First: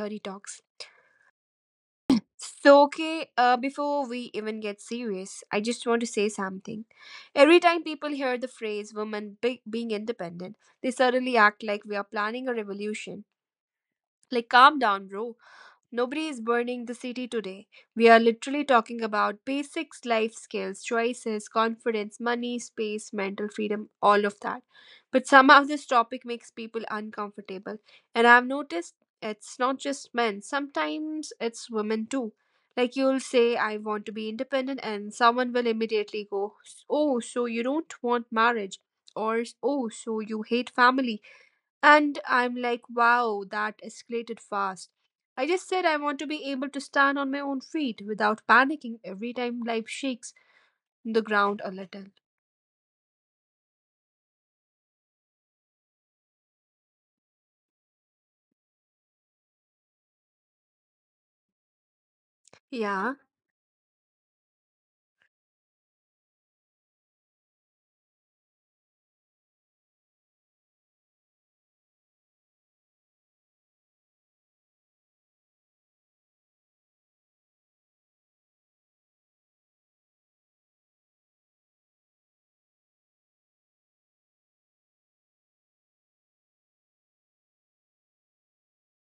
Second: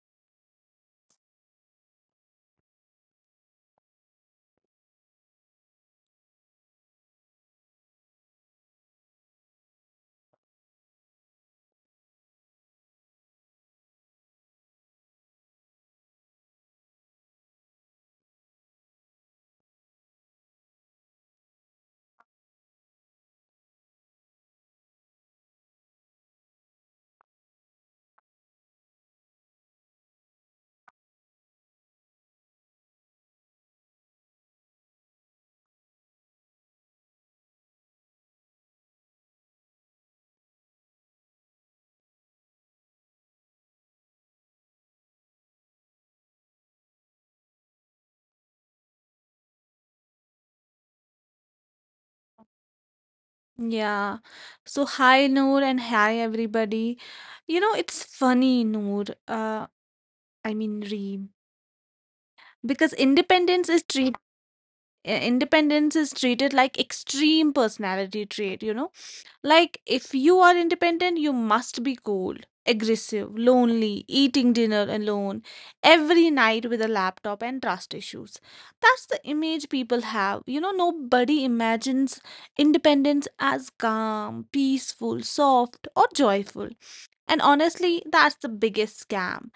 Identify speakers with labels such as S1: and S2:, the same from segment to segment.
S1: Theory Talks. Before we even get serious, I just want to say something. Every time people hear the phrase being independent, they suddenly act like we are planning a revolution. Like, calm down, bro. Nobody is burning the city today. We are literally talking about basics, life skills, choices, confidence, money, space, mental freedom, all of that. But somehow this topic makes people uncomfortable. And I've noticed it's not just men, sometimes it's women too. Like you'll say, I want to be independent, and someone will immediately go, oh, so you don't want marriage? Or, oh, so you hate family? And I'm like, wow, that escalated fast. I just said I want to be able to stand on my own feet without panicking every time life shakes the ground a little.
S2: Yeah. So hi Noor and hi everybody. You know, it's funny, Noor. I mean Reem, because
S1: Yeah.
S2: independence is treated like extreme personality trait, you know. Like, if you are independent, you must be cold, aggressive, lonely, eating dinner alone, every night with a laptop and trust issues. That's the image people have. You know, nobody imagines independence as calm, peaceful, soft, or joyful. And honestly, that's the biggest scam.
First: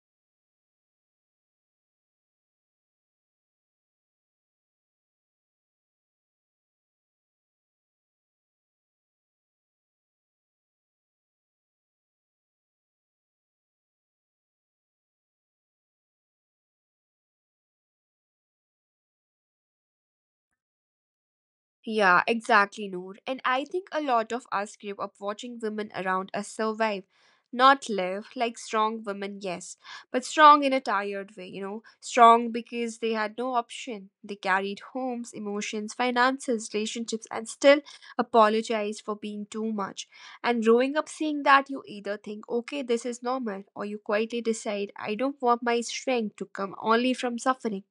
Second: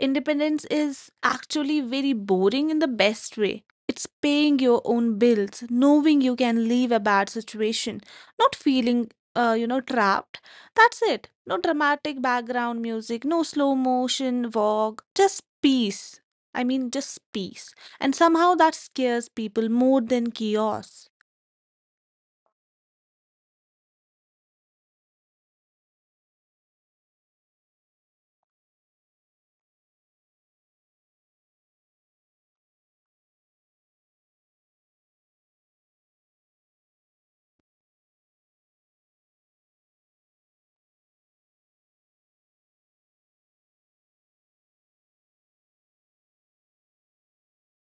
S2: Independence is actually very boring in the best way. It's paying your own bills, knowing you can leave a bad situation, not feeling, you know, trapped. That's it. No dramatic background music, no slow motion walk, just peace. I mean, just peace. And somehow that scares people more than chaos.
S1: Yeah, exactly, Noor. And I think a lot of us grew up watching women around us survive, not live, like strong women, yes, but strong in a tired way, you know, strong because they had no option. They carried homes, emotions, finances, relationships, and still apologized for being too much. And growing up seeing that, you either think, okay, this is normal, or you quietly decide, I don't want my strength to come only from suffering.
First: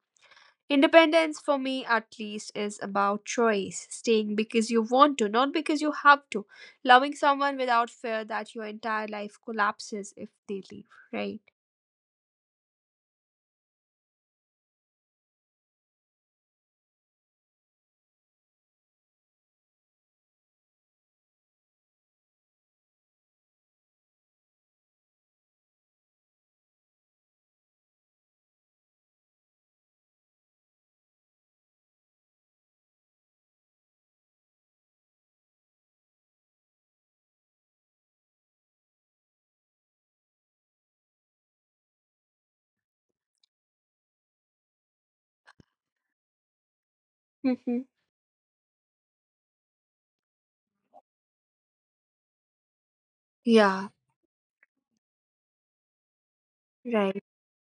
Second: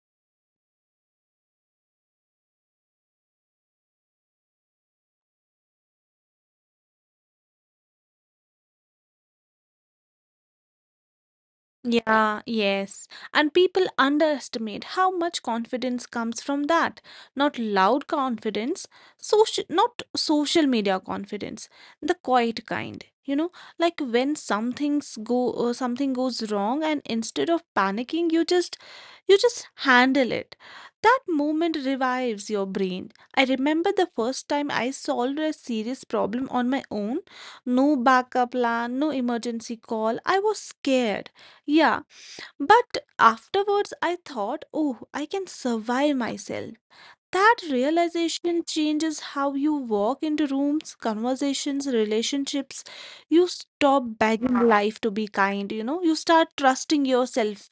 S1: Independence, for me at least, is about choice, staying because you want to, not because you have to, loving someone without fear that your entire life collapses if they leave, right?
S2: Yeah, yes. And people underestimate how much confidence comes from that. Not loud confidence, social not social media confidence, the quiet kind. You know, like when something goes wrong and instead of panicking, you just handle it. That moment revives your brain. I remember the first time I solved a serious problem on my own. No backup plan, no emergency call. I was scared, yeah, but afterwards I thought, oh, I can survive myself. That
S1: Hmm.
S2: realization changes how you walk into rooms, conversations, relationships. You
S1: Yeah,
S2: stop begging life to be kind, you know, you start trusting
S1: right.
S2: yourself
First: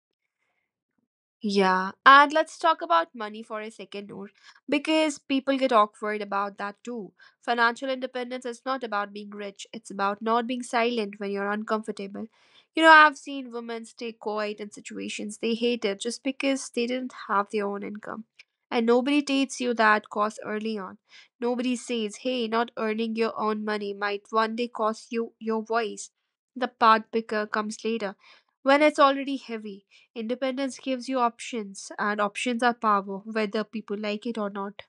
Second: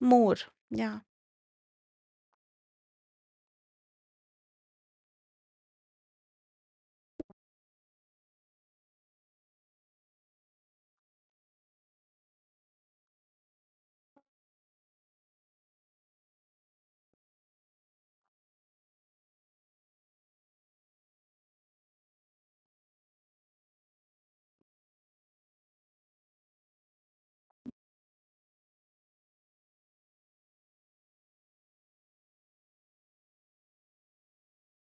S2: more. Yeah.
S1: Yeah, and let's talk about money for a second, Noor, because people get awkward about that too. Financial independence is not about being rich, it's about not being silent when you're uncomfortable. You know, I've seen women stay quiet in situations they hated just because they didn't have their own income. And nobody tells you that cost early on. Nobody says, hey, not earning your own money might one day cost you your voice. The part picker comes later when it's already heavy. Independence gives you options, and options are power, whether people like it or not.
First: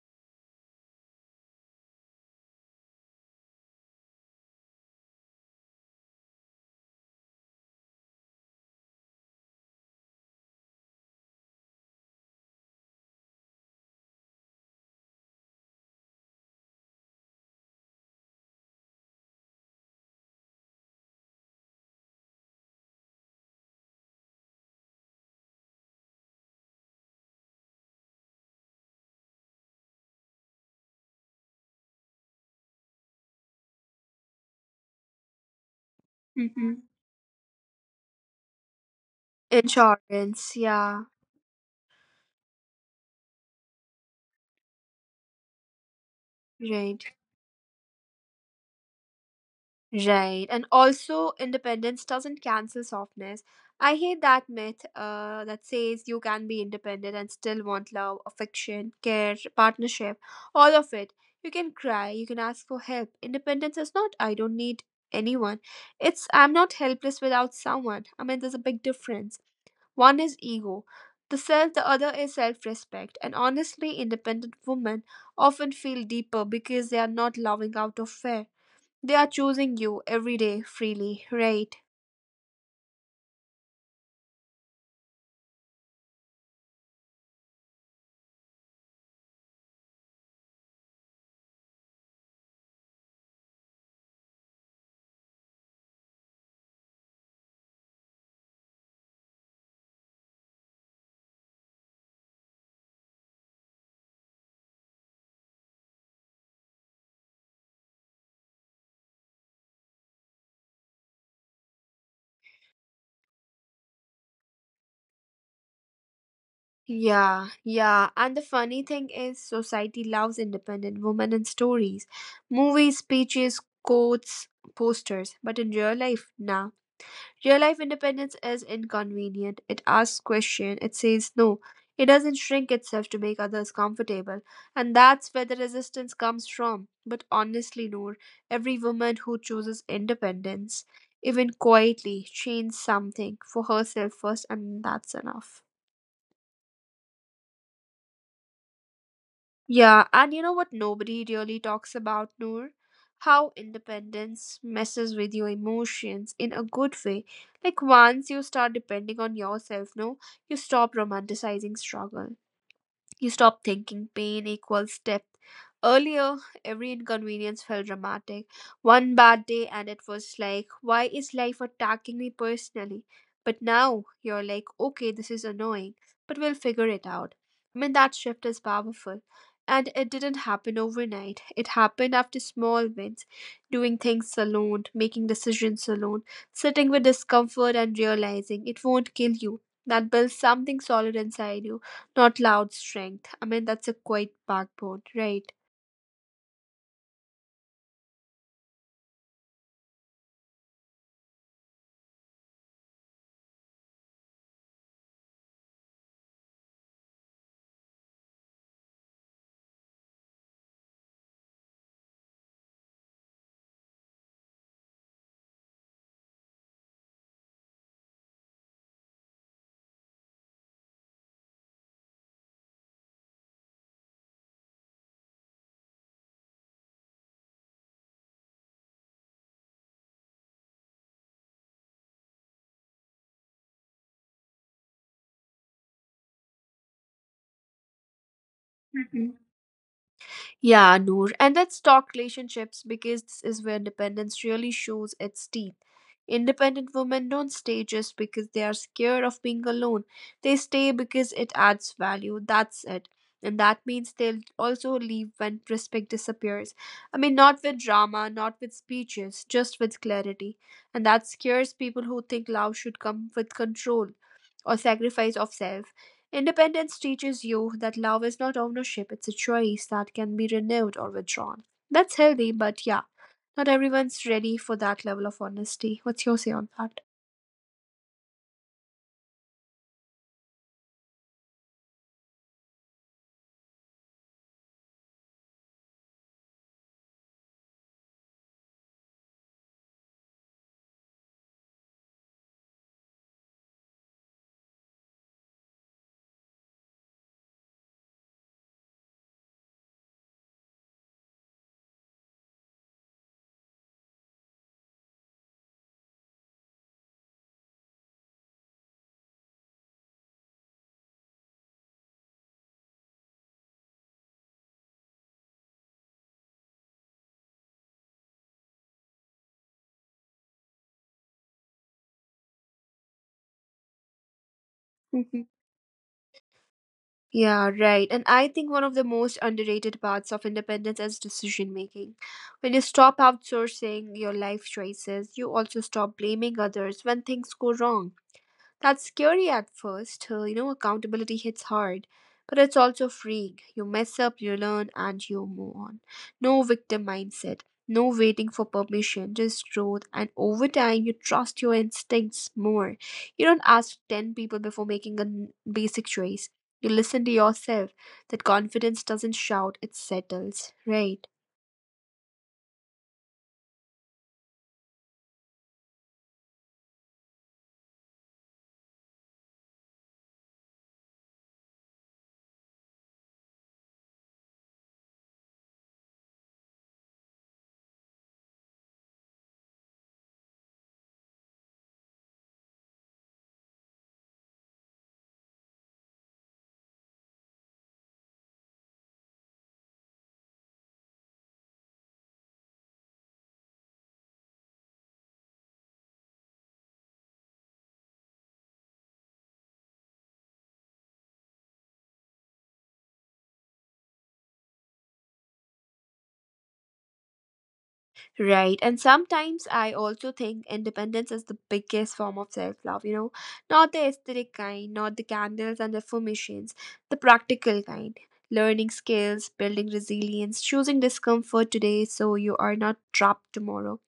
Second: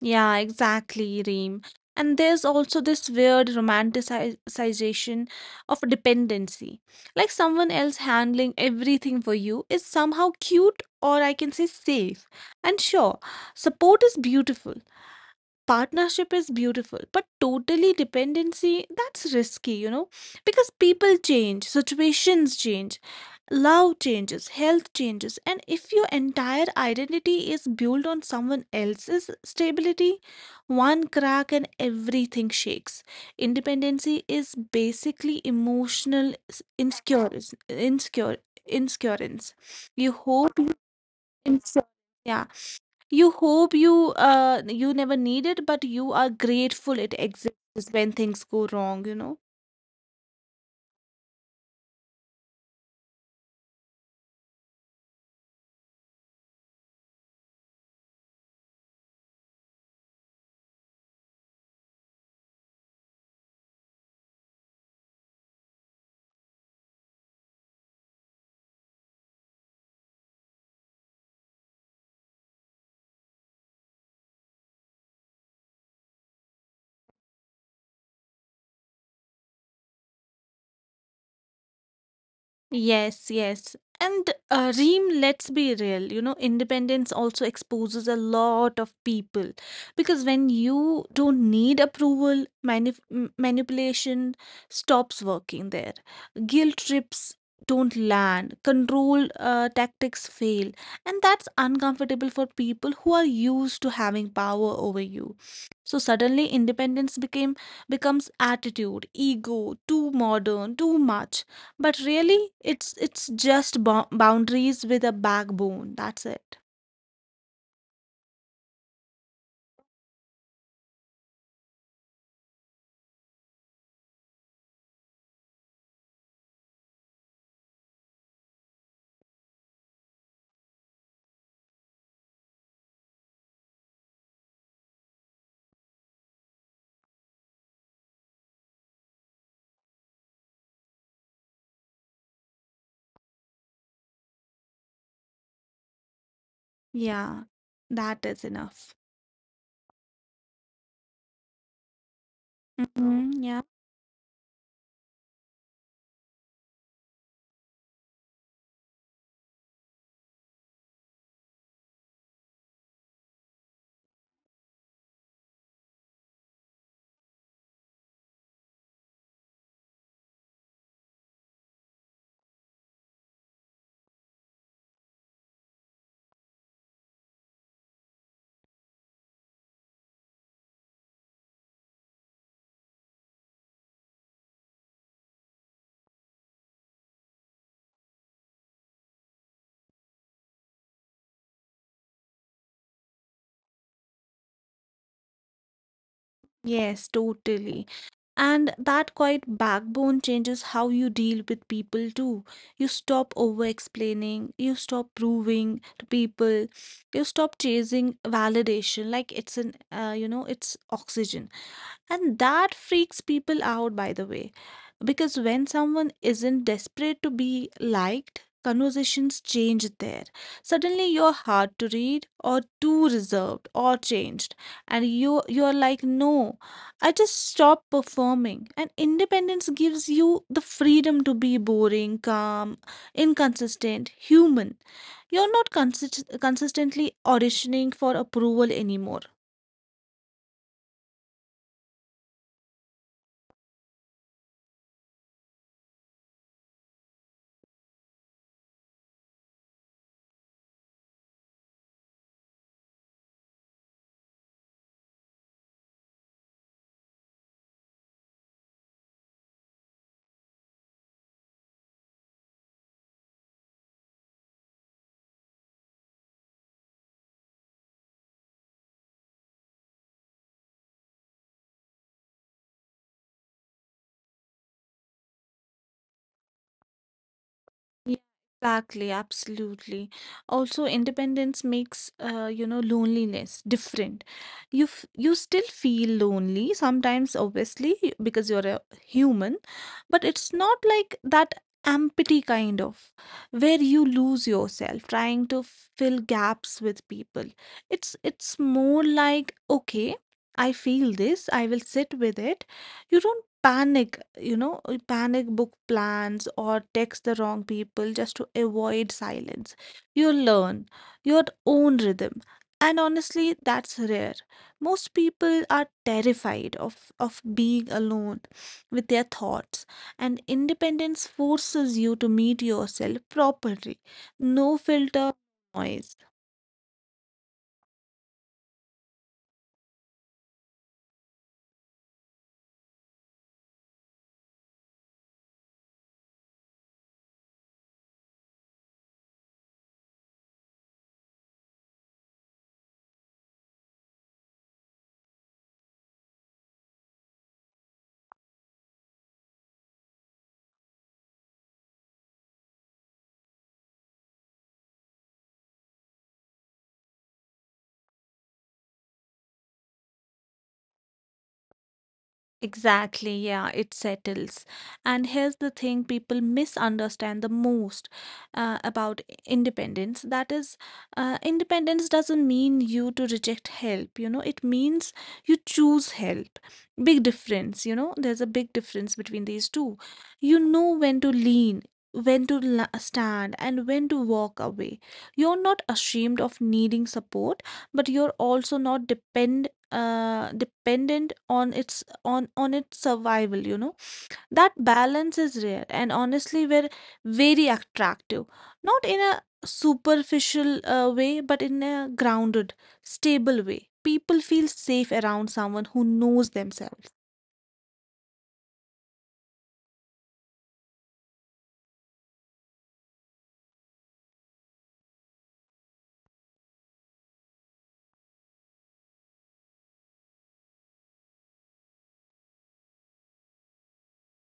S2: Yeah, exactly, Reem. And there's also this weird romanticization of dependency. Like someone else handling everything for you is somehow cute or I can say safe. And sure, support is beautiful, partnership is beautiful, but totally dependency, that's risky, you know, because people change, situations change. Love changes, health changes, and if your entire identity is built on someone else's stability, one crack and everything shakes. Independency is basically emotional
S1: Mm-hmm.
S2: insecurance. Insecure, insecurance. You hope
S1: Insurance,
S2: you
S1: yeah,
S2: insecure. Yeah, you hope you you never need it, but you are grateful
S1: right,
S2: it exists when things go wrong. You know.
S1: right. And also, independence doesn't cancel softness. I hate that myth that says you can be independent and still want love, affection, care, partnership, all of it. You can cry, you can ask for help. Independence is not, I don't need anyone. It's, I'm not helpless without someone. I mean, there's a big difference. One is ego, the self, the other is self respect. And honestly, independent women often feel deeper because they are not loving out of fear. They are choosing you every day freely, right?
S2: Yes, yes. And Reem, let's be real, you know, independence also exposes a lot of people because when you don't need approval, manipulation stops working there. Guilt trips don't land, control tactics fail, and that's uncomfortable for people who are used to having power over you. So suddenly independence became becomes attitude, ego, too modern, too much, but really, it's just boundaries with a backbone. That's it.
S1: Yeah, yeah. And the funny thing is, society loves independent women in stories, movies, speeches, quotes, posters. But in real life, nah. Real life independence is inconvenient. It asks questions, it says no, it doesn't shrink itself to make others comfortable. And that's where the resistance comes from. But honestly, Noor, every woman who chooses independence, even quietly, changes something for herself first, and that's enough.
S2: Yeah, that is enough.
S1: Yeah, and you know what nobody really talks about, Noor?
S2: Mhm, yeah.
S1: How independence messes with your emotions in a good way. Like once you start depending on yourself, no, you stop romanticizing struggle. You stop thinking pain equals depth. Earlier, every inconvenience felt dramatic. One bad day, and it was like, why is life attacking me personally? But now you're like, okay, this is annoying, but we'll figure it out. I mean, that shift is powerful. And it didn't happen overnight. It happened after small wins, doing things alone, making decisions alone, sitting with discomfort and realizing it won't kill you. That builds something solid inside you not loud strength. I mean, that's a quiet backbone, right?
S2: Yes, totally. And that quite backbone changes how you deal with people too. You stop over explaining, you stop proving to people, you stop chasing validation like it's an you know, it's oxygen. And that freaks people out, by the way, because when someone isn't desperate to be liked, conversations change there. Suddenly you're hard to read or too reserved or changed, and you're like, "No, I just stop performing." And independence gives you the freedom to be boring, calm, inconsistent, human. You're not consistently auditioning for approval anymore.
S1: Mhm. Yeah, Noor. And let's talk relationships because this is where independence really shows its teeth. Independent women don't stay just because they are scared of being alone. They stay because it adds value. That's it. And that means they'll also leave when respect disappears. I mean, not with drama, not with speeches, just with clarity. And that scares people who think love should come with control or sacrifice of self. Independence teaches you that love is not ownership, it's a choice that can be renewed or withdrawn. That's healthy, but yeah, not everyone's ready for that level of honesty. What's your say on that?
S2: Yeah, exactly, absolutely. Also, independence makes you know loneliness different. You still feel lonely sometimes, obviously, because you're a human, but it's not like that empty kind of where you lose yourself trying to fill gaps with people. It's more like okay, I feel this, I will sit with it. You don't panic book plans or text the wrong people just to avoid silence. You learn your own rhythm. And honestly, that's rare. Most people are terrified of being alone with their thoughts, and independence forces you to meet yourself properly. No filter,
S1: Mm-hmm.
S2: noise.
S1: Yeah, right. And I think one of the most underrated parts of independence is decision making. When you stop outsourcing your life choices, you also stop blaming others when things go wrong. That's scary at first, you know, accountability hits hard, but it's also freeing. You mess up, you learn, and you move on. No victim mindset, no waiting for permission, just growth. And over time, you trust your instincts more. You don't ask 10 people before making basic choice. You listen to yourself. That confidence doesn't shout, it settles, right?
S2: Exactly, yeah, it settles. And here's the thing people misunderstand the most about independence. That is, independence doesn't mean you to reject help, you know, it means you choose help. Big difference, you know, there's a big difference between these two. You know when to lean, when to stand, and when to walk away. You're not ashamed of needing support, but you're also not dependent on its survival, you know, that balance is rare, and honestly we're very attractive, not in a superficial way but in a grounded, stable way. People feel safe around someone who knows themselves.
S1: Right. And sometimes I also think independence is the biggest form of self love, you know, not the aesthetic kind, not the candles and affirmations, the practical kind. Learning skills, building resilience, choosing discomfort today so you are not trapped tomorrow.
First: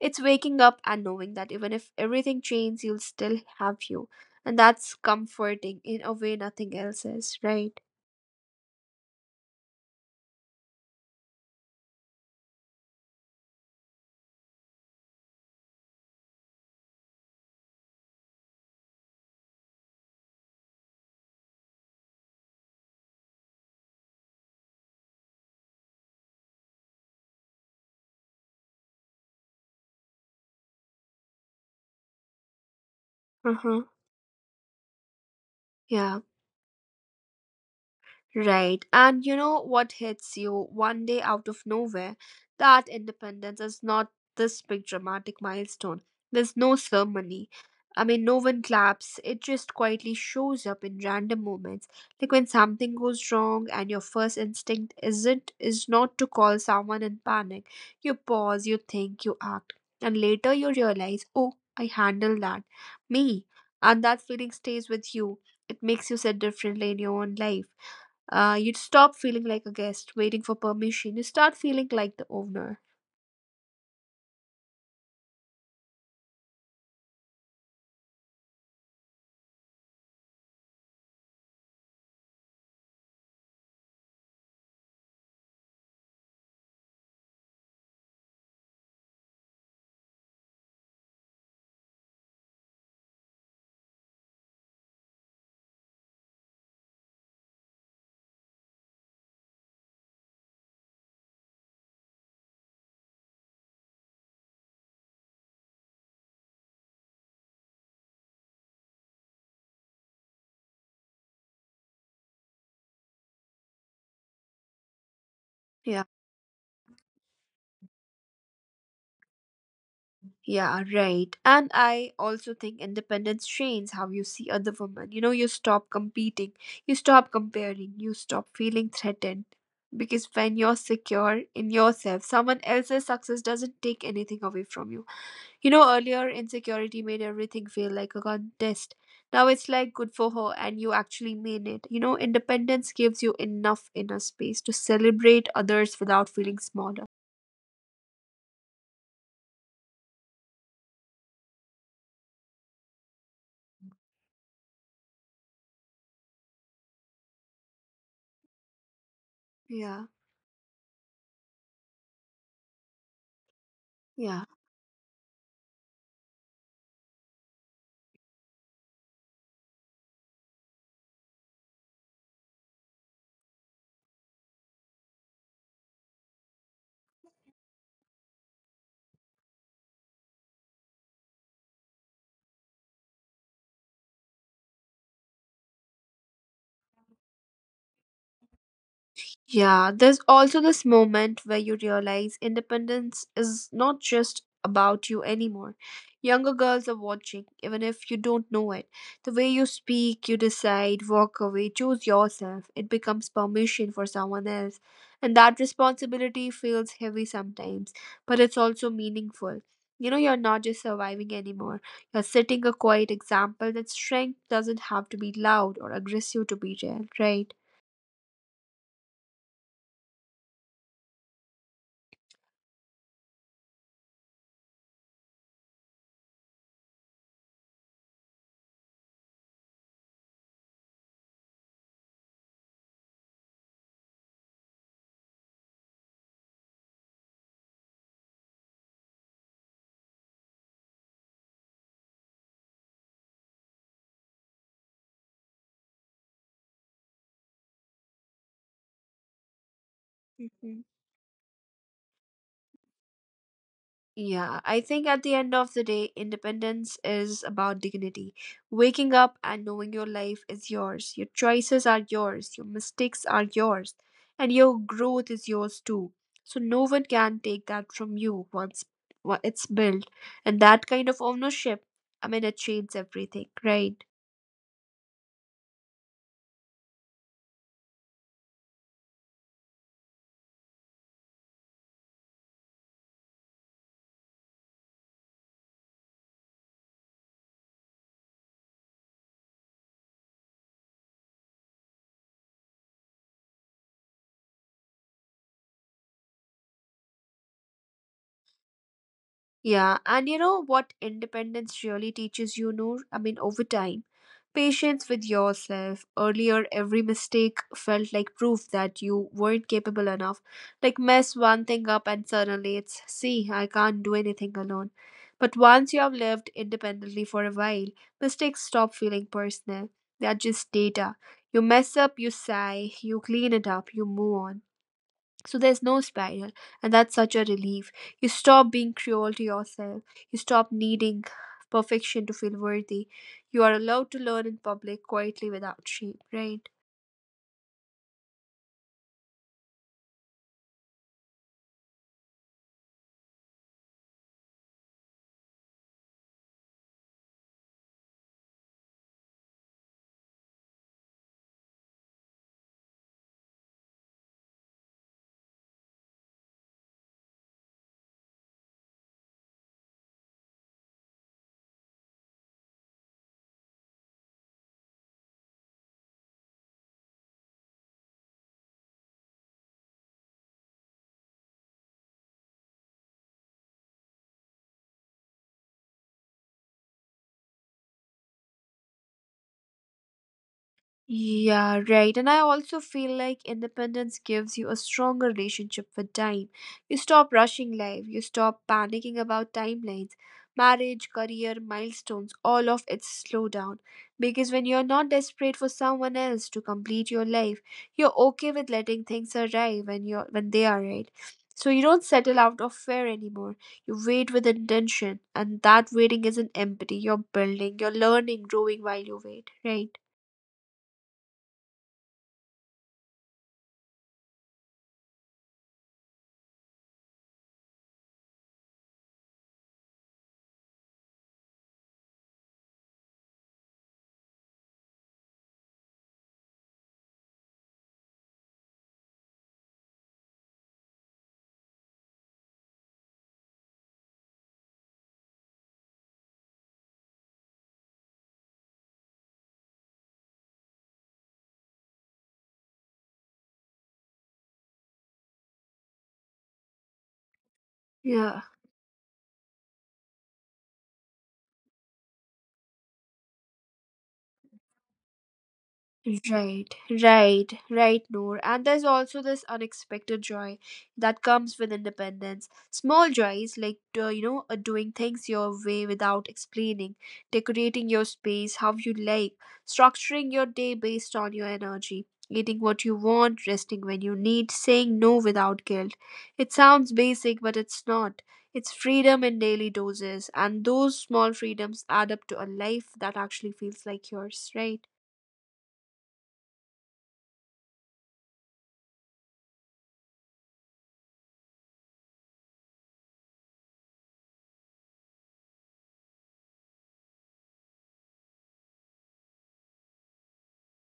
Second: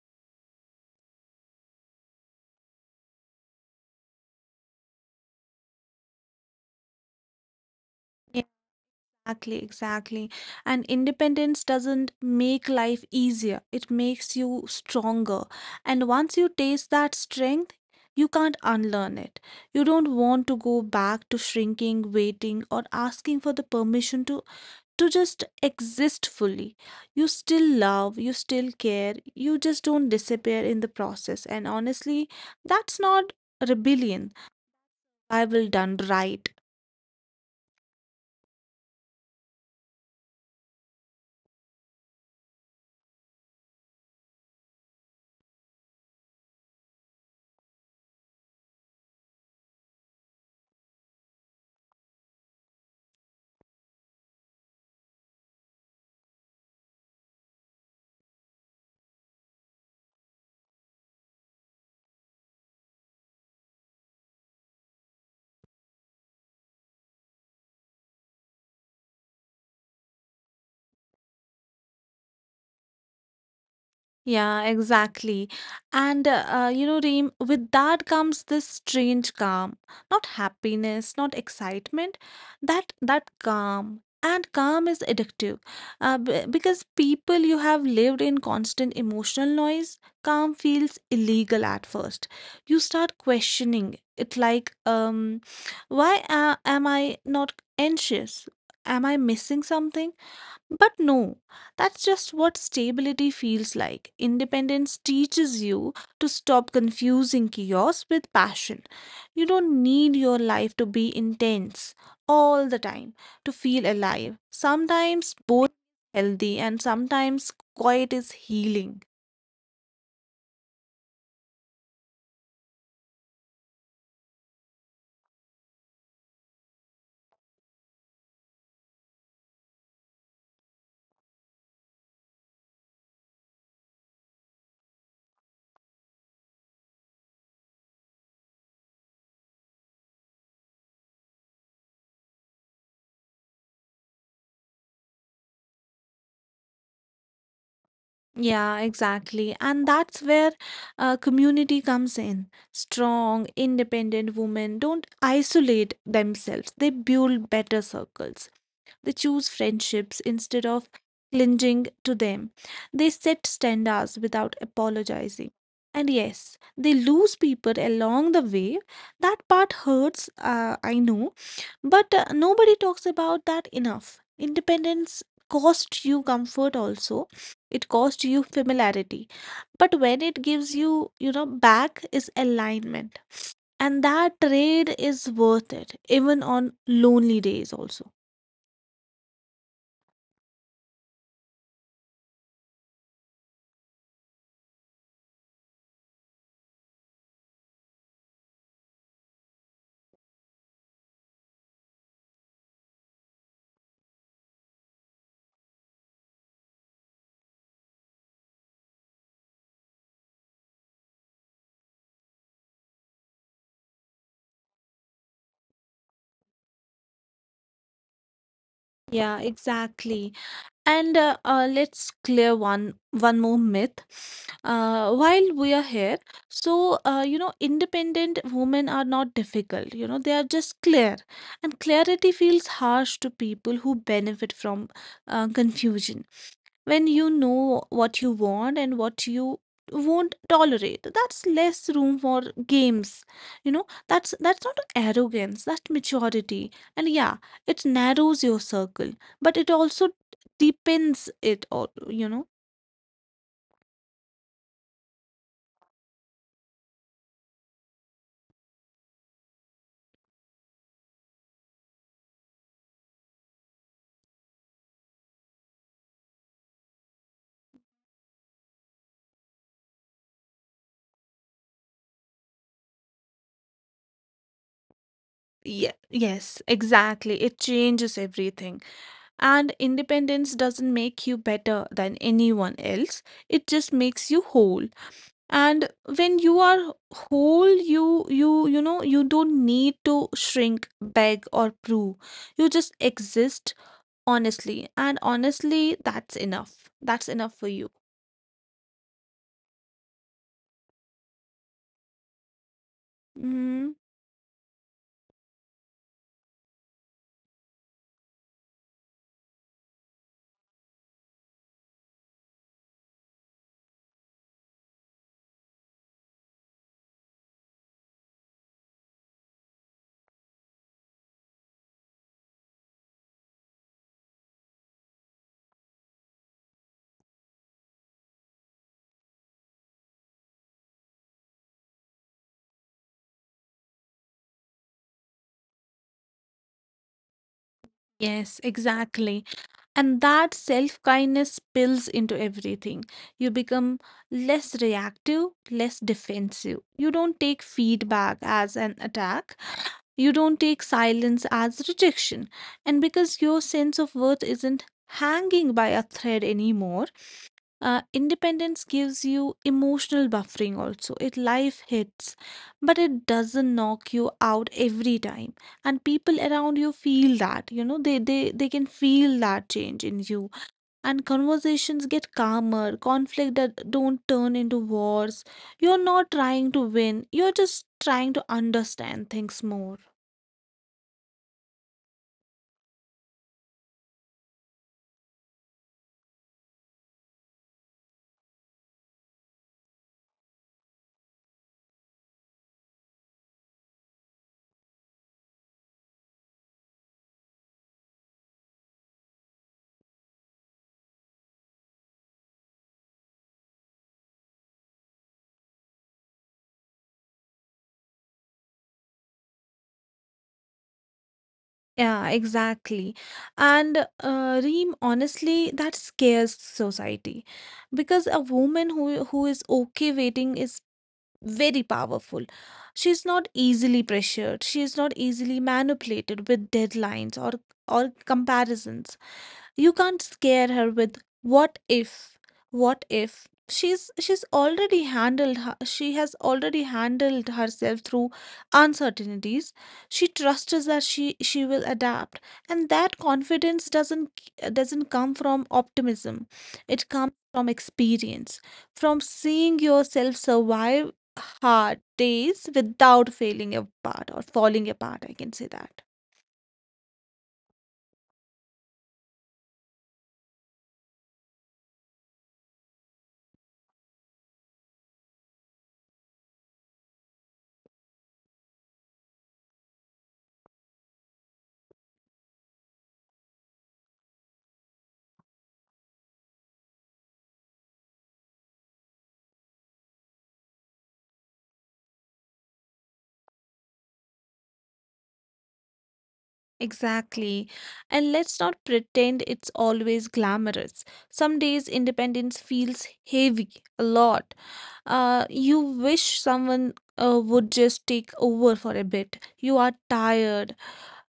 S1: It's waking up and knowing that even if everything changes, you'll still have you. And that's comforting in a way nothing else is, right?
S2: Exactly, exactly. And independence doesn't make life easier, it makes you stronger. And once you taste that strength, you can't unlearn it. You don't want to go back to shrinking, waiting, or asking for the permission to just exist fully. You still love, you still care, you just don't disappear in the process. And honestly, that's not
S1: Uh huh.
S2: rebellion, I will done
S1: Yeah.
S2: right.
S1: Right. And you know what hits you one day out of nowhere? That independence is not this big dramatic milestone. There's no ceremony. I mean, no one claps. It just quietly shows up in random moments. Like when something goes wrong and your first instinct isn't is not to call someone in panic. You pause, you think, you act. And later you realize, oh, I handled that. Me. And that feeling stays with you. It makes you sit differently in your own life. You'd stop feeling like a guest waiting for permission. You start feeling like the owner.
S2: Yeah, exactly. And you know, Reem, with that comes this strange calm, not happiness, not excitement, that calm. And calm is addictive, because people you have lived in constant emotional noise, calm feels illegal at first. You start questioning it, like, why am I not anxious? Am I missing something? But no, that's just what stability feels like. Independence teaches you to stop confusing chaos with passion. You don't need your life to be intense all the time to feel alive. Sometimes both
S1: Yeah,
S2: healthy and sometimes quiet is healing.
S1: yeah, right. And I also think independence trains how you see other women. You know, you stop competing, you stop comparing, you stop feeling threatened. Because when you're secure in yourself, someone else's success doesn't take anything away from you. You know, earlier insecurity made everything feel like a contest. Now it's like good for her and you actually mean it. You know, independence gives you enough inner space to celebrate others without feeling smaller.
S2: Yeah, exactly. And that's where community comes in. Strong, independent women don't isolate themselves, they build better circles. They choose
S1: Yeah.
S2: friendships instead of clinging to them. They set standards without
S1: Yeah.
S2: apologizing. And yes, they lose people along the way. That part hurts, I know, but nobody talks about that enough. Independence cost you comfort also. It cost you familiarity. But when it gives you, you know, back is alignment. And that trade is worth it, even on lonely days also.
S1: Yeah, there's also this moment where you realize independence is not just about you anymore. Younger girls are watching, even if you don't know it. The way you speak, you decide, walk away, choose yourself, it becomes permission for someone else. And that responsibility feels heavy sometimes, but it's also meaningful. You know, you're not just surviving anymore. You're setting a quiet example that strength doesn't have to be loud or aggressive to be real, right?
S2: Yeah, exactly. And let's clear one more myth. While we are here, so you know, independent women are not difficult. You know, they are just clear, and clarity feels harsh to people who benefit from confusion. When you know what you want and what you won't tolerate, that's less room for games, you know. That's not arrogance, that's maturity. And yeah, it narrows your circle, but it also
S1: Mhm.
S2: deepens it all, you know.
S1: Yeah, I think at the end of the day, independence is about dignity. Waking up and knowing your life is yours, your choices are yours, your mistakes are yours, and your growth is yours too. So no one can take that from you once it's built. And that kind of ownership, I mean, it changes everything, right?
S2: Yeah, yes, exactly. It changes everything. And independence doesn't make you better than anyone else. It just makes you whole. And when you are whole, you know you don't need to shrink, beg or prove. You just exist honestly, and honestly that's enough. That's enough for you.
S1: Yeah, and you know what independence really teaches you, Noor? I mean, over
S2: Mm,
S1: time, patience with yourself. Earlier, every mistake felt like proof that you weren't capable enough. Like, mess one thing up, and suddenly it's, see, I can't do anything alone. But once you have lived independently for a while, mistakes stop feeling personal. They're just data. You mess up, you sigh, you clean it up, you move on. So there's no spiral, and that's such a relief. You stop being cruel to yourself, you stop needing perfection to feel worthy. You are allowed to learn in public quietly without shame, right?
S2: yes, exactly. And that self kindness spills into everything. You become less reactive, less defensive. You don't take feedback as an attack. You don't take silence as rejection. And because your sense of worth isn't hanging by a thread anymore, independence gives you emotional buffering also. It life hits, but it doesn't knock you out every time. And people around you feel that, you know, they can feel that change in you. And conversations get calmer, conflict that don't turn into wars. You're not trying to win, you're just trying to understand things more.
S1: Yeah, right. And I also feel like independence gives you a stronger relationship with time. You stop rushing life, you stop panicking about timelines, marriage, career, milestones, all of it slow down. Because when you're not desperate for someone else to complete your life, you're okay with letting things arrive when they are right. So you don't settle out of fear anymore. You wait with intention, and that waiting isn't empty. You're building, you're learning, growing while you wait, right?
S2: Yeah, exactly. And Reem, honestly, that scares society because a woman who is okay waiting is very powerful. She's not easily pressured. She is not easily manipulated with deadlines or comparisons. You can't scare her with what if, what if? She's already handled she has already handled herself through uncertainties. She trusts that she will adapt, and that confidence doesn't come from optimism, it comes from experience,
S1: Yeah.
S2: from seeing yourself survive hard days without failing apart or falling apart, I can say that.
S1: Right, right, right, Noor. And there's also this unexpected joy that comes with independence. Small joys like, doing things your way without explaining, decorating your space how you like, structuring your day based on your energy, eating what you want, resting when you need, saying no without guilt. It sounds basic, but it's not. It's freedom in daily doses, and those small freedoms add up to a life that actually feels like yours, right?
S2: Exactly. And let's not pretend it's always glamorous. Some days independence feels heavy, a lot. You wish someone would just take over for a bit. You are tired.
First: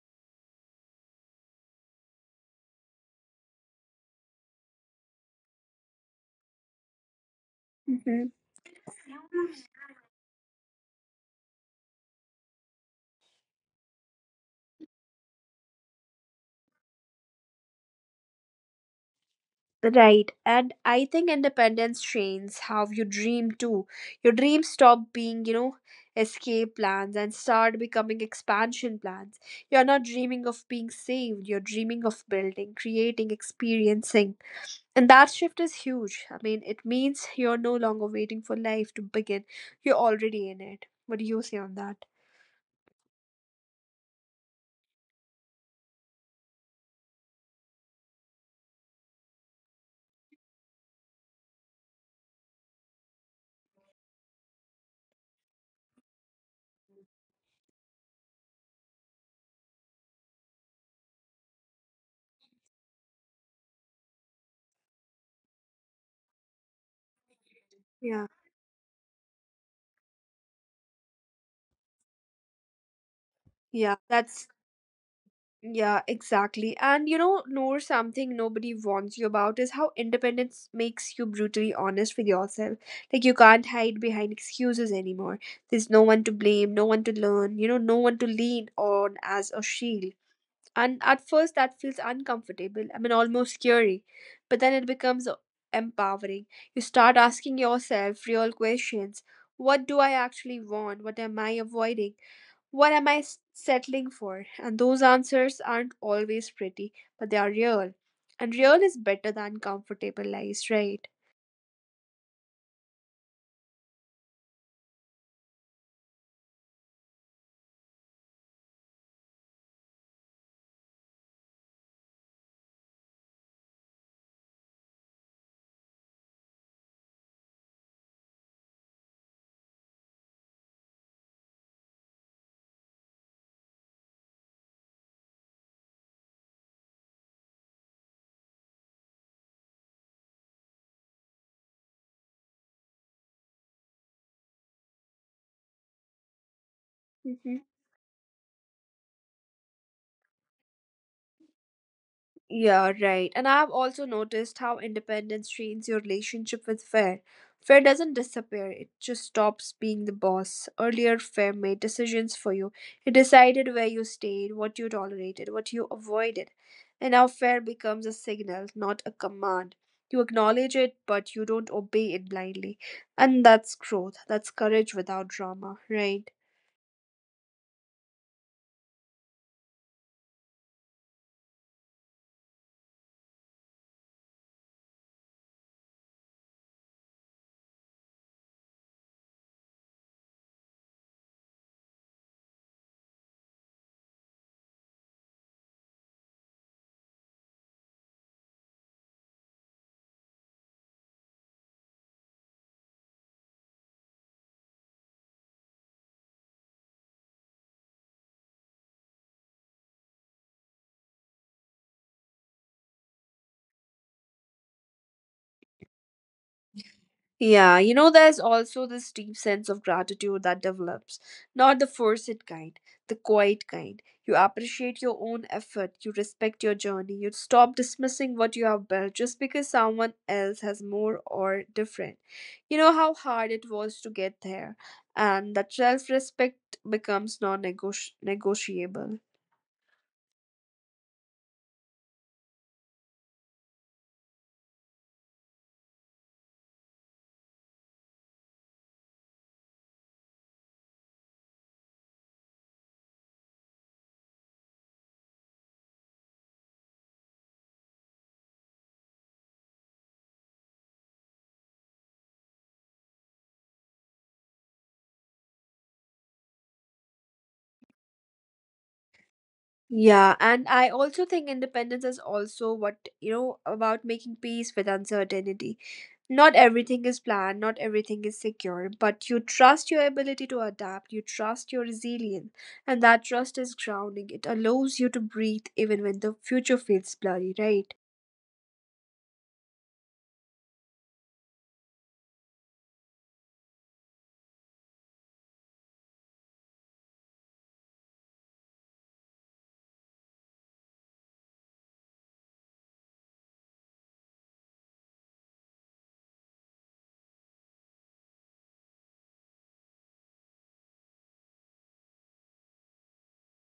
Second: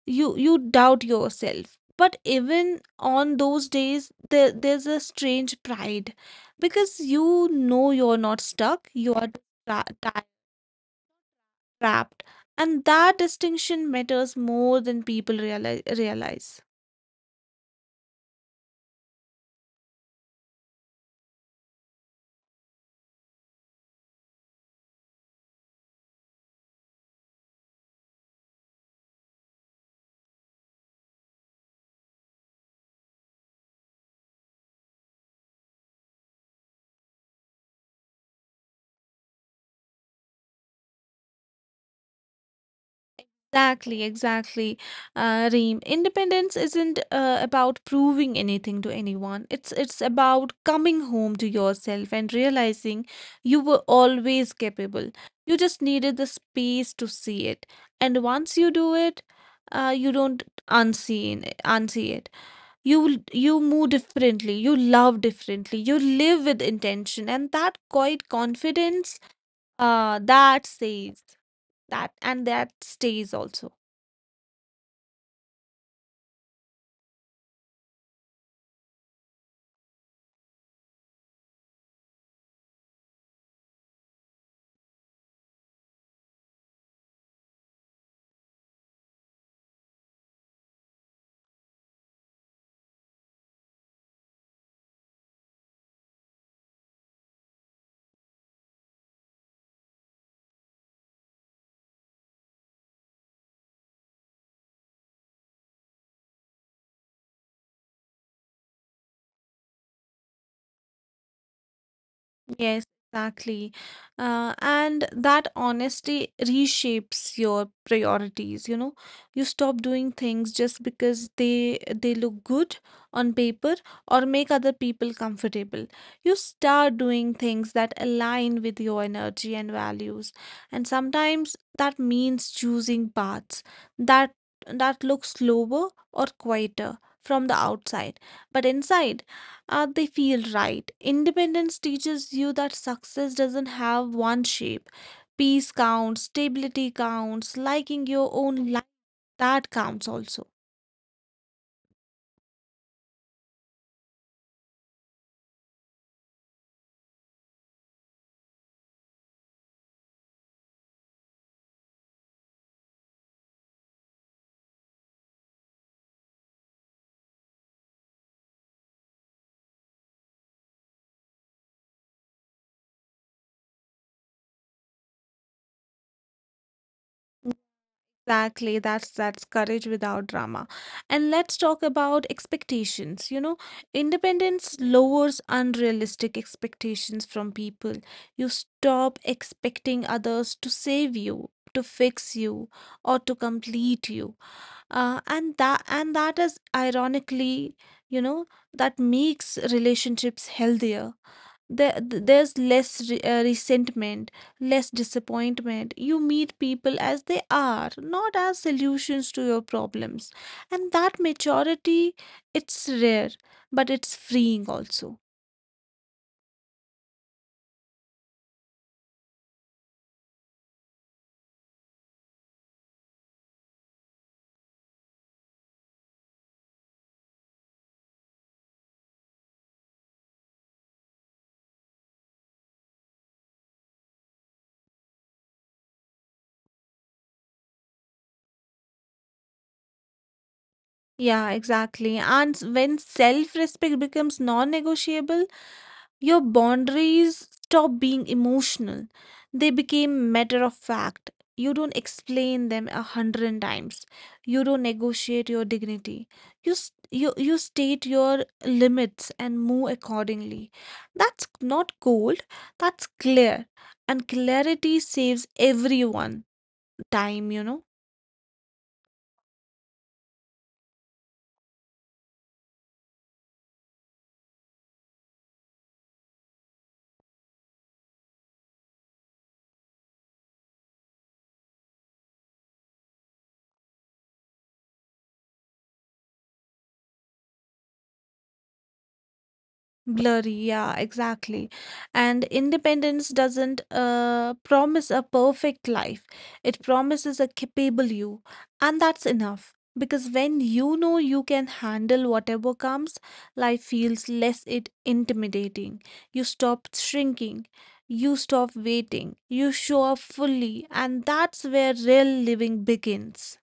S2: You doubt yourself. But even on those days, there's a strange pride because you know you're not stuck. You are tra tra- trapped, and that distinction matters more than people realize.
S1: Right. And I think independence trains how you dream too. Your dreams stop being, you know, escape plans and start becoming expansion plans. You're not dreaming of being saved, you're dreaming of building, creating, experiencing. And that shift is huge. I mean, it means you're no longer waiting for life to begin, you're already in it. What do you say on that?
S2: Exactly, exactly, Reem. Independence isn't about proving anything to anyone. It's about coming home to yourself and realizing you were always capable. You just needed the space to see it, and once you do it, you don't unsee it. You move differently. You love differently. You live with intention, and that quiet
S1: Yeah.
S2: confidence, that stays. That stays also.
S1: Yeah, that's. Yeah, exactly. And you know, Noor, something nobody warns you about is how independence makes you brutally honest with yourself. Like, you can't hide behind excuses anymore. There's no one to blame, no one to learn, no one to lean on as a shield. And at first, that feels uncomfortable. I mean, almost scary. But then it becomes empowering. You start asking yourself real questions. What do I actually want? What am I avoiding? What am I s- settling for? And those answers aren't always pretty, but they are real. And real is better than comfortable lies, right?
S2: Yes, exactly. And that honesty reshapes your priorities, you know. You stop doing things just because they look good on paper or make other people comfortable. You start doing things that align with your energy and values. And sometimes that means choosing paths that that look slower or quieter from the outside, but inside they feel right. Independence teaches you that success doesn't have one shape. Peace counts, stability counts,
S1: Mhm.
S2: liking your own life, that counts also.
S1: Yeah, right. And I've also noticed how independence strains your relationship with Fair. Fair doesn't disappear, it just stops being the boss. Earlier, Fair made decisions for you. He decided where you stayed, what you tolerated, what you avoided. And now Fair becomes a signal, not a command. You acknowledge it, but you don't obey it blindly. And that's growth. That's courage without drama, right?
S2: Exactly, that's courage without drama. And let's talk about expectations. You know, independence lowers unrealistic expectations from people. You stop expecting others to save you, to fix you, or to complete you. And that is ironically, you know, that makes relationships healthier. There's less re resentment, less disappointment. You meet people as they are, not as solutions to your problems. And that maturity, it's rare, but it's freeing also.
S1: Yeah, you know, there's also this deep sense of gratitude that develops, not the forced kind, the quiet kind. You appreciate your own effort, you respect your journey, you stop dismissing what you have built just because someone else has more or different. You know how hard it was to get there, and that self respect becomes non negotiable.
S2: Yeah, exactly. When self-respect becomes non-negotiable, your boundaries stop being emotional. They became matter of fact. You don't explain them a hundred times. You don't negotiate your dignity. You state your limits and move accordingly. That's not cold, that's clear. And clarity saves everyone time, you know.
S1: Yeah, and I also think independence is also what, you know, about making peace with uncertainty. Not everything is planned, not everything is secure, but you trust your ability to adapt, you trust your resilience, and that trust is grounding. It allows you to breathe even when the future feels blurry, right?
S2: Blurry, yeah, exactly. And independence doesn't promise a perfect life, it promises a capable you. And that's enough. Because when you know you can handle whatever comes, life feels less it intimidating. You stop shrinking, you stop waiting, you show up fully, and that's where real living begins.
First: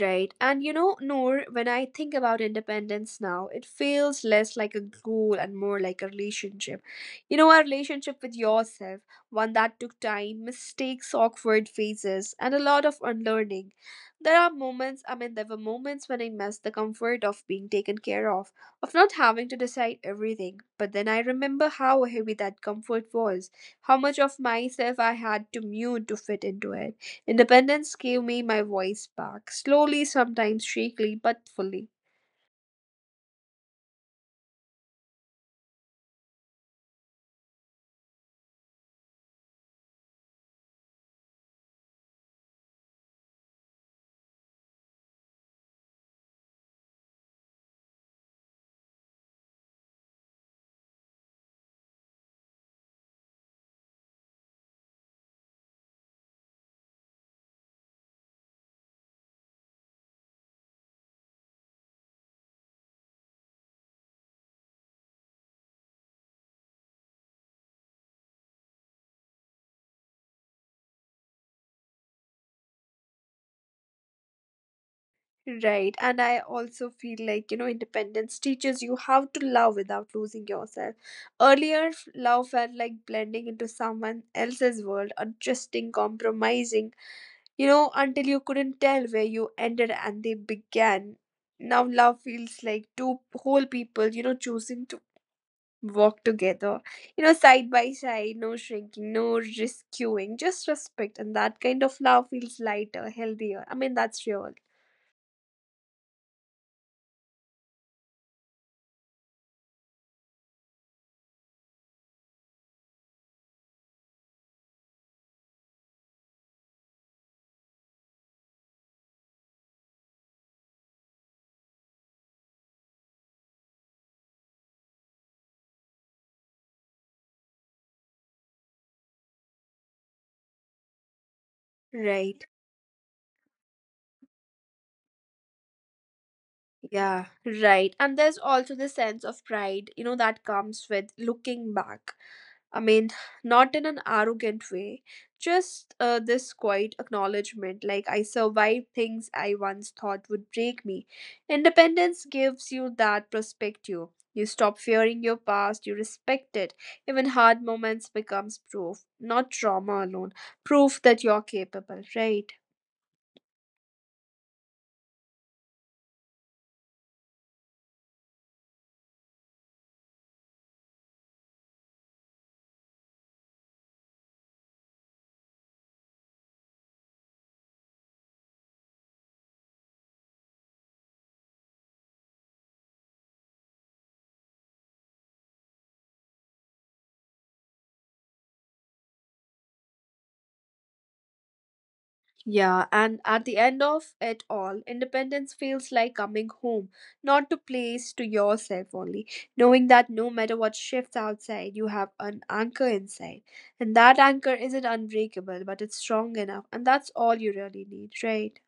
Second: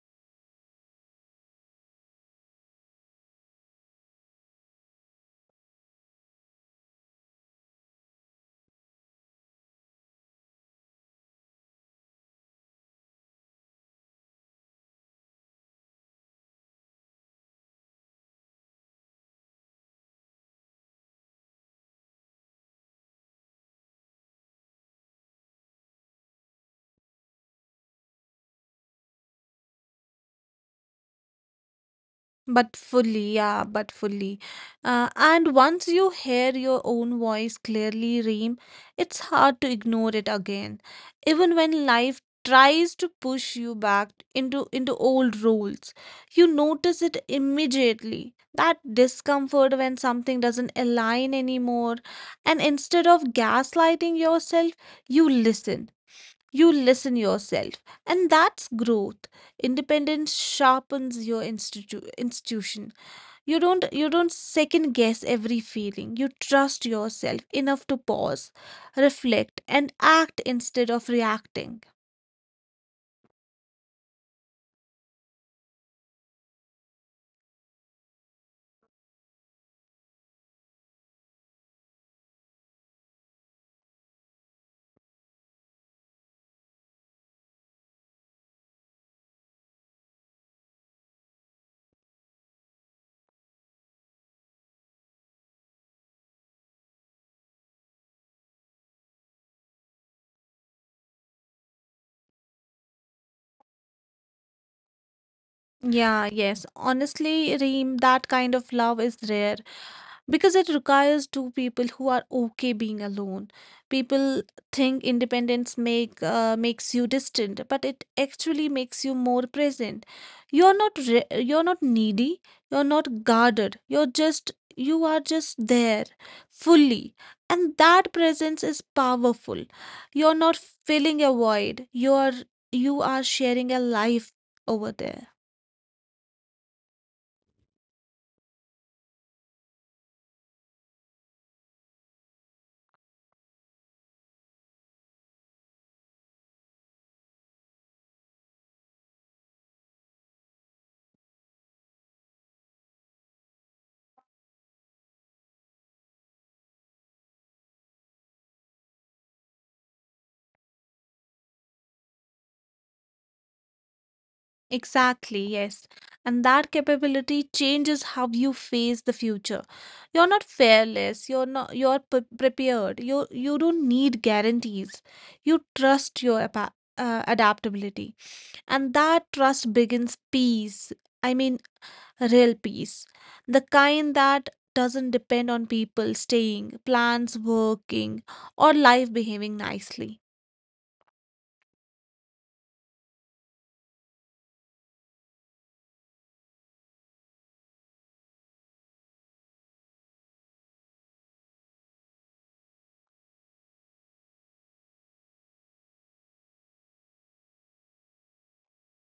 S1: Right. And you know, Noor, when I think about independence now, it feels less like a goal and more like a relationship. You know, a relationship with yourself, one that took time, mistakes, awkward phases, and a lot of unlearning. There are moments, I mean, there were moments when I missed the comfort of being taken care of not having to decide everything. But then I remember how heavy that comfort was, how much of myself I had to mute to fit into it. Independence gave me my voice back, slowly, sometimes shakily, but fully.
S2: But fully, yeah, but fully. And once you hear your own voice clearly, Reem, it's hard to ignore it again. Even when life tries to push you back into old roles, you notice it immediately. That discomfort when something doesn't align anymore, and instead of gaslighting yourself, you listen. You listen yourself, and that's growth. Independence sharpens your institution. You don't second guess every feeling. You trust yourself enough to pause, reflect, and act instead of reacting.
S1: Right, and I also feel like, you know, independence teaches you how to love without losing yourself. Earlier, love felt like blending into someone else's world, adjusting, compromising, you know, until you couldn't tell where you ended and they began. Now, love feels like two whole people, you know, choosing to walk together, you know, side by side, no shrinking, no rescuing, just respect. And that kind of love feels lighter, healthier. I mean, that's real.
S2: Yeah, yes. Honestly, Reem, that kind of love is rare because it requires two people who are okay being alone. People think independence makes you distant, but it actually makes you more present. You're not needy, you're not guarded. You are just there fully. And that presence is powerful. You're not filling a void.
S1: Right.
S2: You are sharing a life over there.
S1: Yeah. Right. And there's also the sense of pride, you know, that comes with looking back. I mean, not in an arrogant way, just this quiet acknowledgement, like, I survived things I once thought would break me. Independence gives you that perspective. You stop fearing your past, you respect it. Even hard moments becomes proof, not trauma alone, proof that you're capable, right?
S2: Exactly, yes. And that capability changes how you face the future. You're not fearless, you're prepared. You don't need guarantees. You trust your adaptability. And that trust begins peace. I mean real peace. The kind that doesn't depend on people staying, plans working, or life behaving nicely.
S1: Yeah, and at the end of it all, independence feels like coming home, not to place, to yourself only, knowing that no matter what shifts outside, you have an anchor inside. And that anchor isn't unbreakable, but it's strong enough, and that's all you really need, right?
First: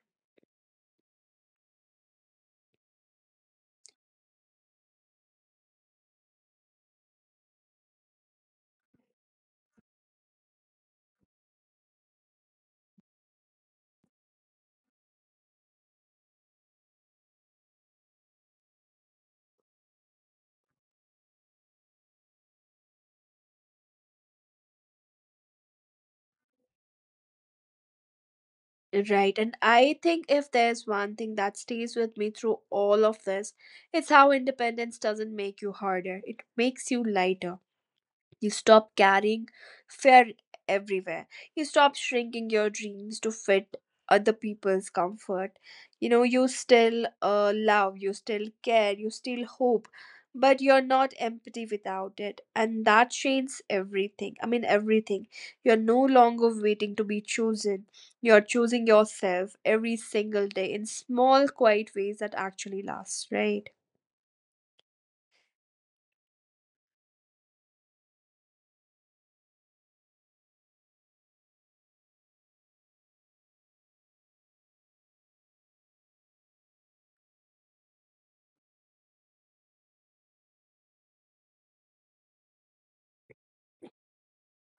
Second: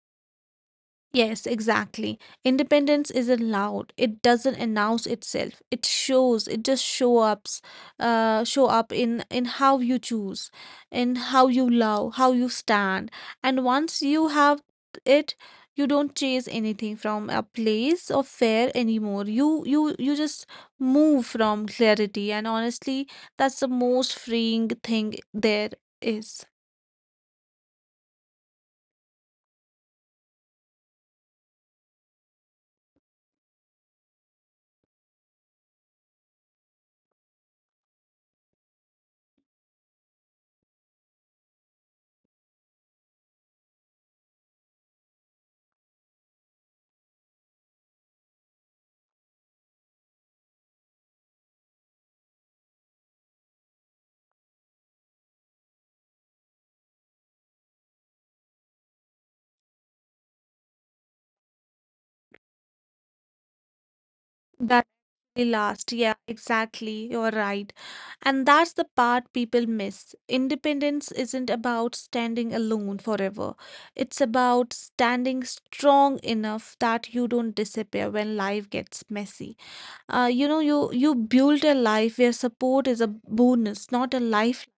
S2: Yes, exactly. Independence isn't loud. It doesn't announce itself. It shows. It just show up in how you choose, in how you love, how you stand. And once you have it, you don't chase anything from a place of fear anymore. You just move from clarity. And honestly, that's the most freeing thing there is.
S1: Right, and I think if there's one thing that stays with me through all of this, it's how independence doesn't make you harder, it makes you lighter. You stop carrying fear everywhere. You stop shrinking your dreams to fit other people's comfort. You know, you still love, you still care, you still hope, but you're not empty without it. And that changes everything. I mean, everything. You're no longer waiting to be chosen. You're choosing yourself every single day in small, quiet ways that actually last, right?
S2: That the last, yeah, exactly. You're right. And that's the part people miss. Independence isn't about standing alone forever. It's about standing strong enough that you don't disappear when life gets messy. You build a life where support is a bonus, not a lifeline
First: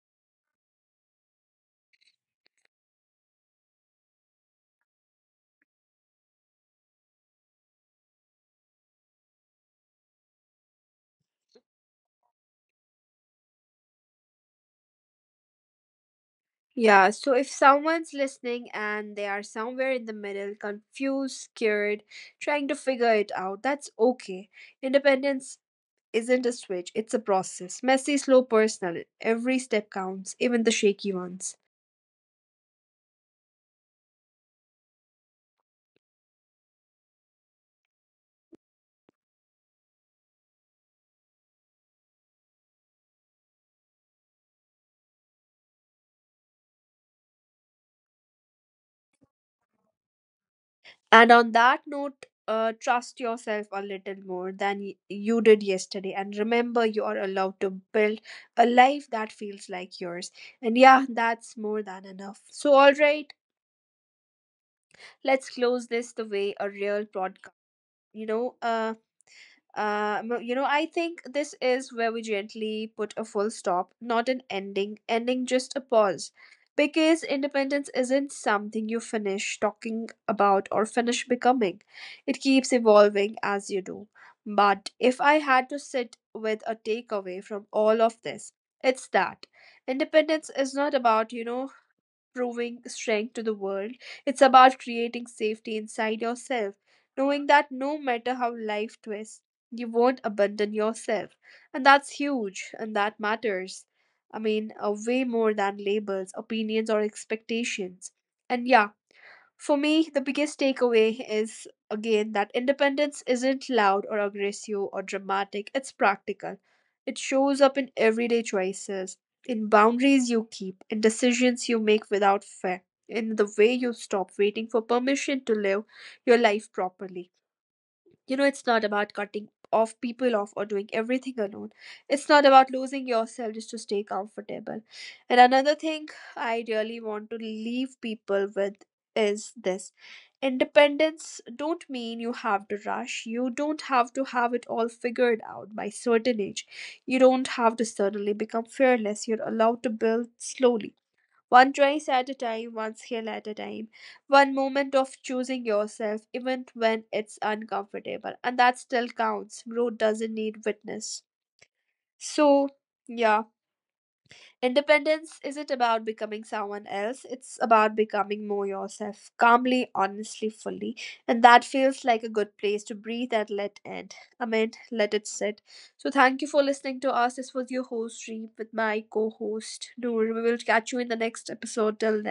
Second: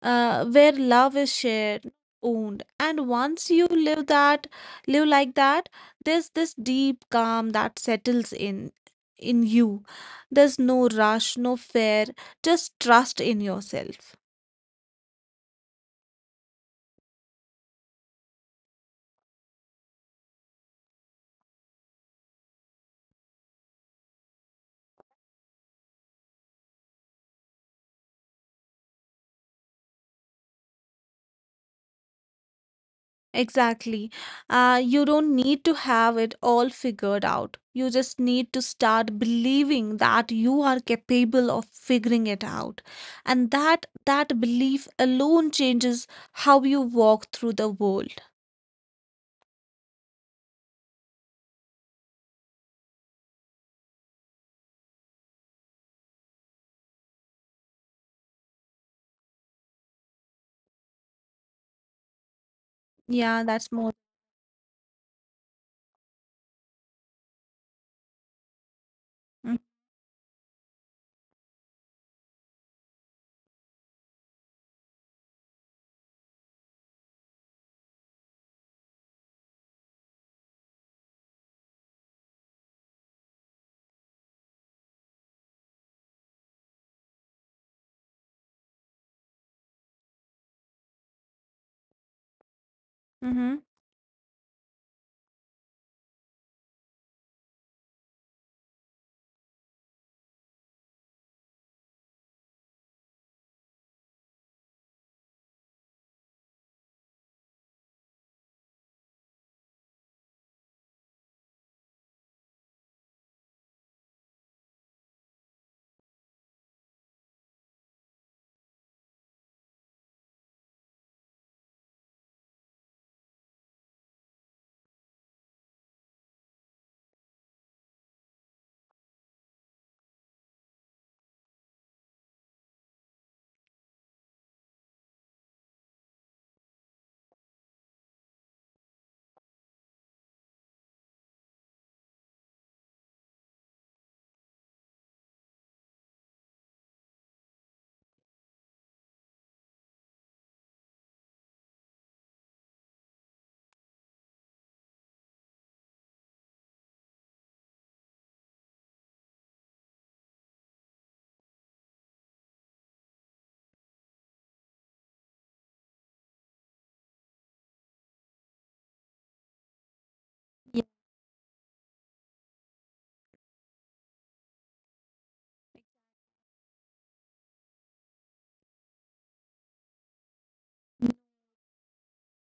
S2: where love is shared owned, and once you live like that, there's this deep calm that settles in you. There's no rush, no fear, just trust in yourself.
S1: Yeah, so if someone's listening and they are somewhere in the middle, confused, scared, trying to figure it out, that's okay. Independence isn't a switch, it's a process. Messy, slow, personal. Every step counts, even the shaky ones.
S2: Exactly. You don't need to have it all figured out. You just need to start believing that you are capable of figuring it out. And that belief alone changes how you walk through the world.
S1: And on that note, trust yourself a little more than you did yesterday. And remember, you are allowed to build a life that feels like yours. And yeah, that's more than enough. So, all right,
S2: Yeah, that's more.
S1: let's close this the way a real podcast, you know uh you know, I think this is where we gently put a full stop, not an ending. Ending, just a pause. Because independence isn't something you finish talking about or finish becoming, it keeps evolving as you do. But if I had to sit with a takeaway from all of this, it's that independence is not about, you know, proving strength to
S2: Mm-hmm.
S1: the world. It's about creating safety inside yourself, knowing that no matter how life twists, you won't abandon yourself. And that's huge, and that matters. I mean, way more than labels, opinions, or expectations. And yeah, for me, the biggest takeaway is again that independence isn't loud or aggressive or dramatic, it's practical. It shows up in everyday choices, in boundaries you keep, in decisions you make without fear, in the way you stop waiting for permission to live your life properly. You know, it's not about cutting off people off or doing everything alone. It's not about losing yourself just to stay comfortable. And another thing I really want to leave people with is this: independence don't mean you have to rush. You don't have to have it all figured out by certain age. You don't have to suddenly become fearless. You're allowed to build slowly, one choice at a time, one skill at a time, one moment of choosing yourself, even when it's uncomfortable. And that still counts. Growth doesn't need witness. So, yeah. Independence isn't about becoming someone else, it's about becoming more yourself, calmly, honestly, fully. And that feels like a good place to breathe and let end. I mean, let it sit. So, thank you for listening to us. This was your host, Reem, with my co host, Noor. We will catch you in the next episode. Till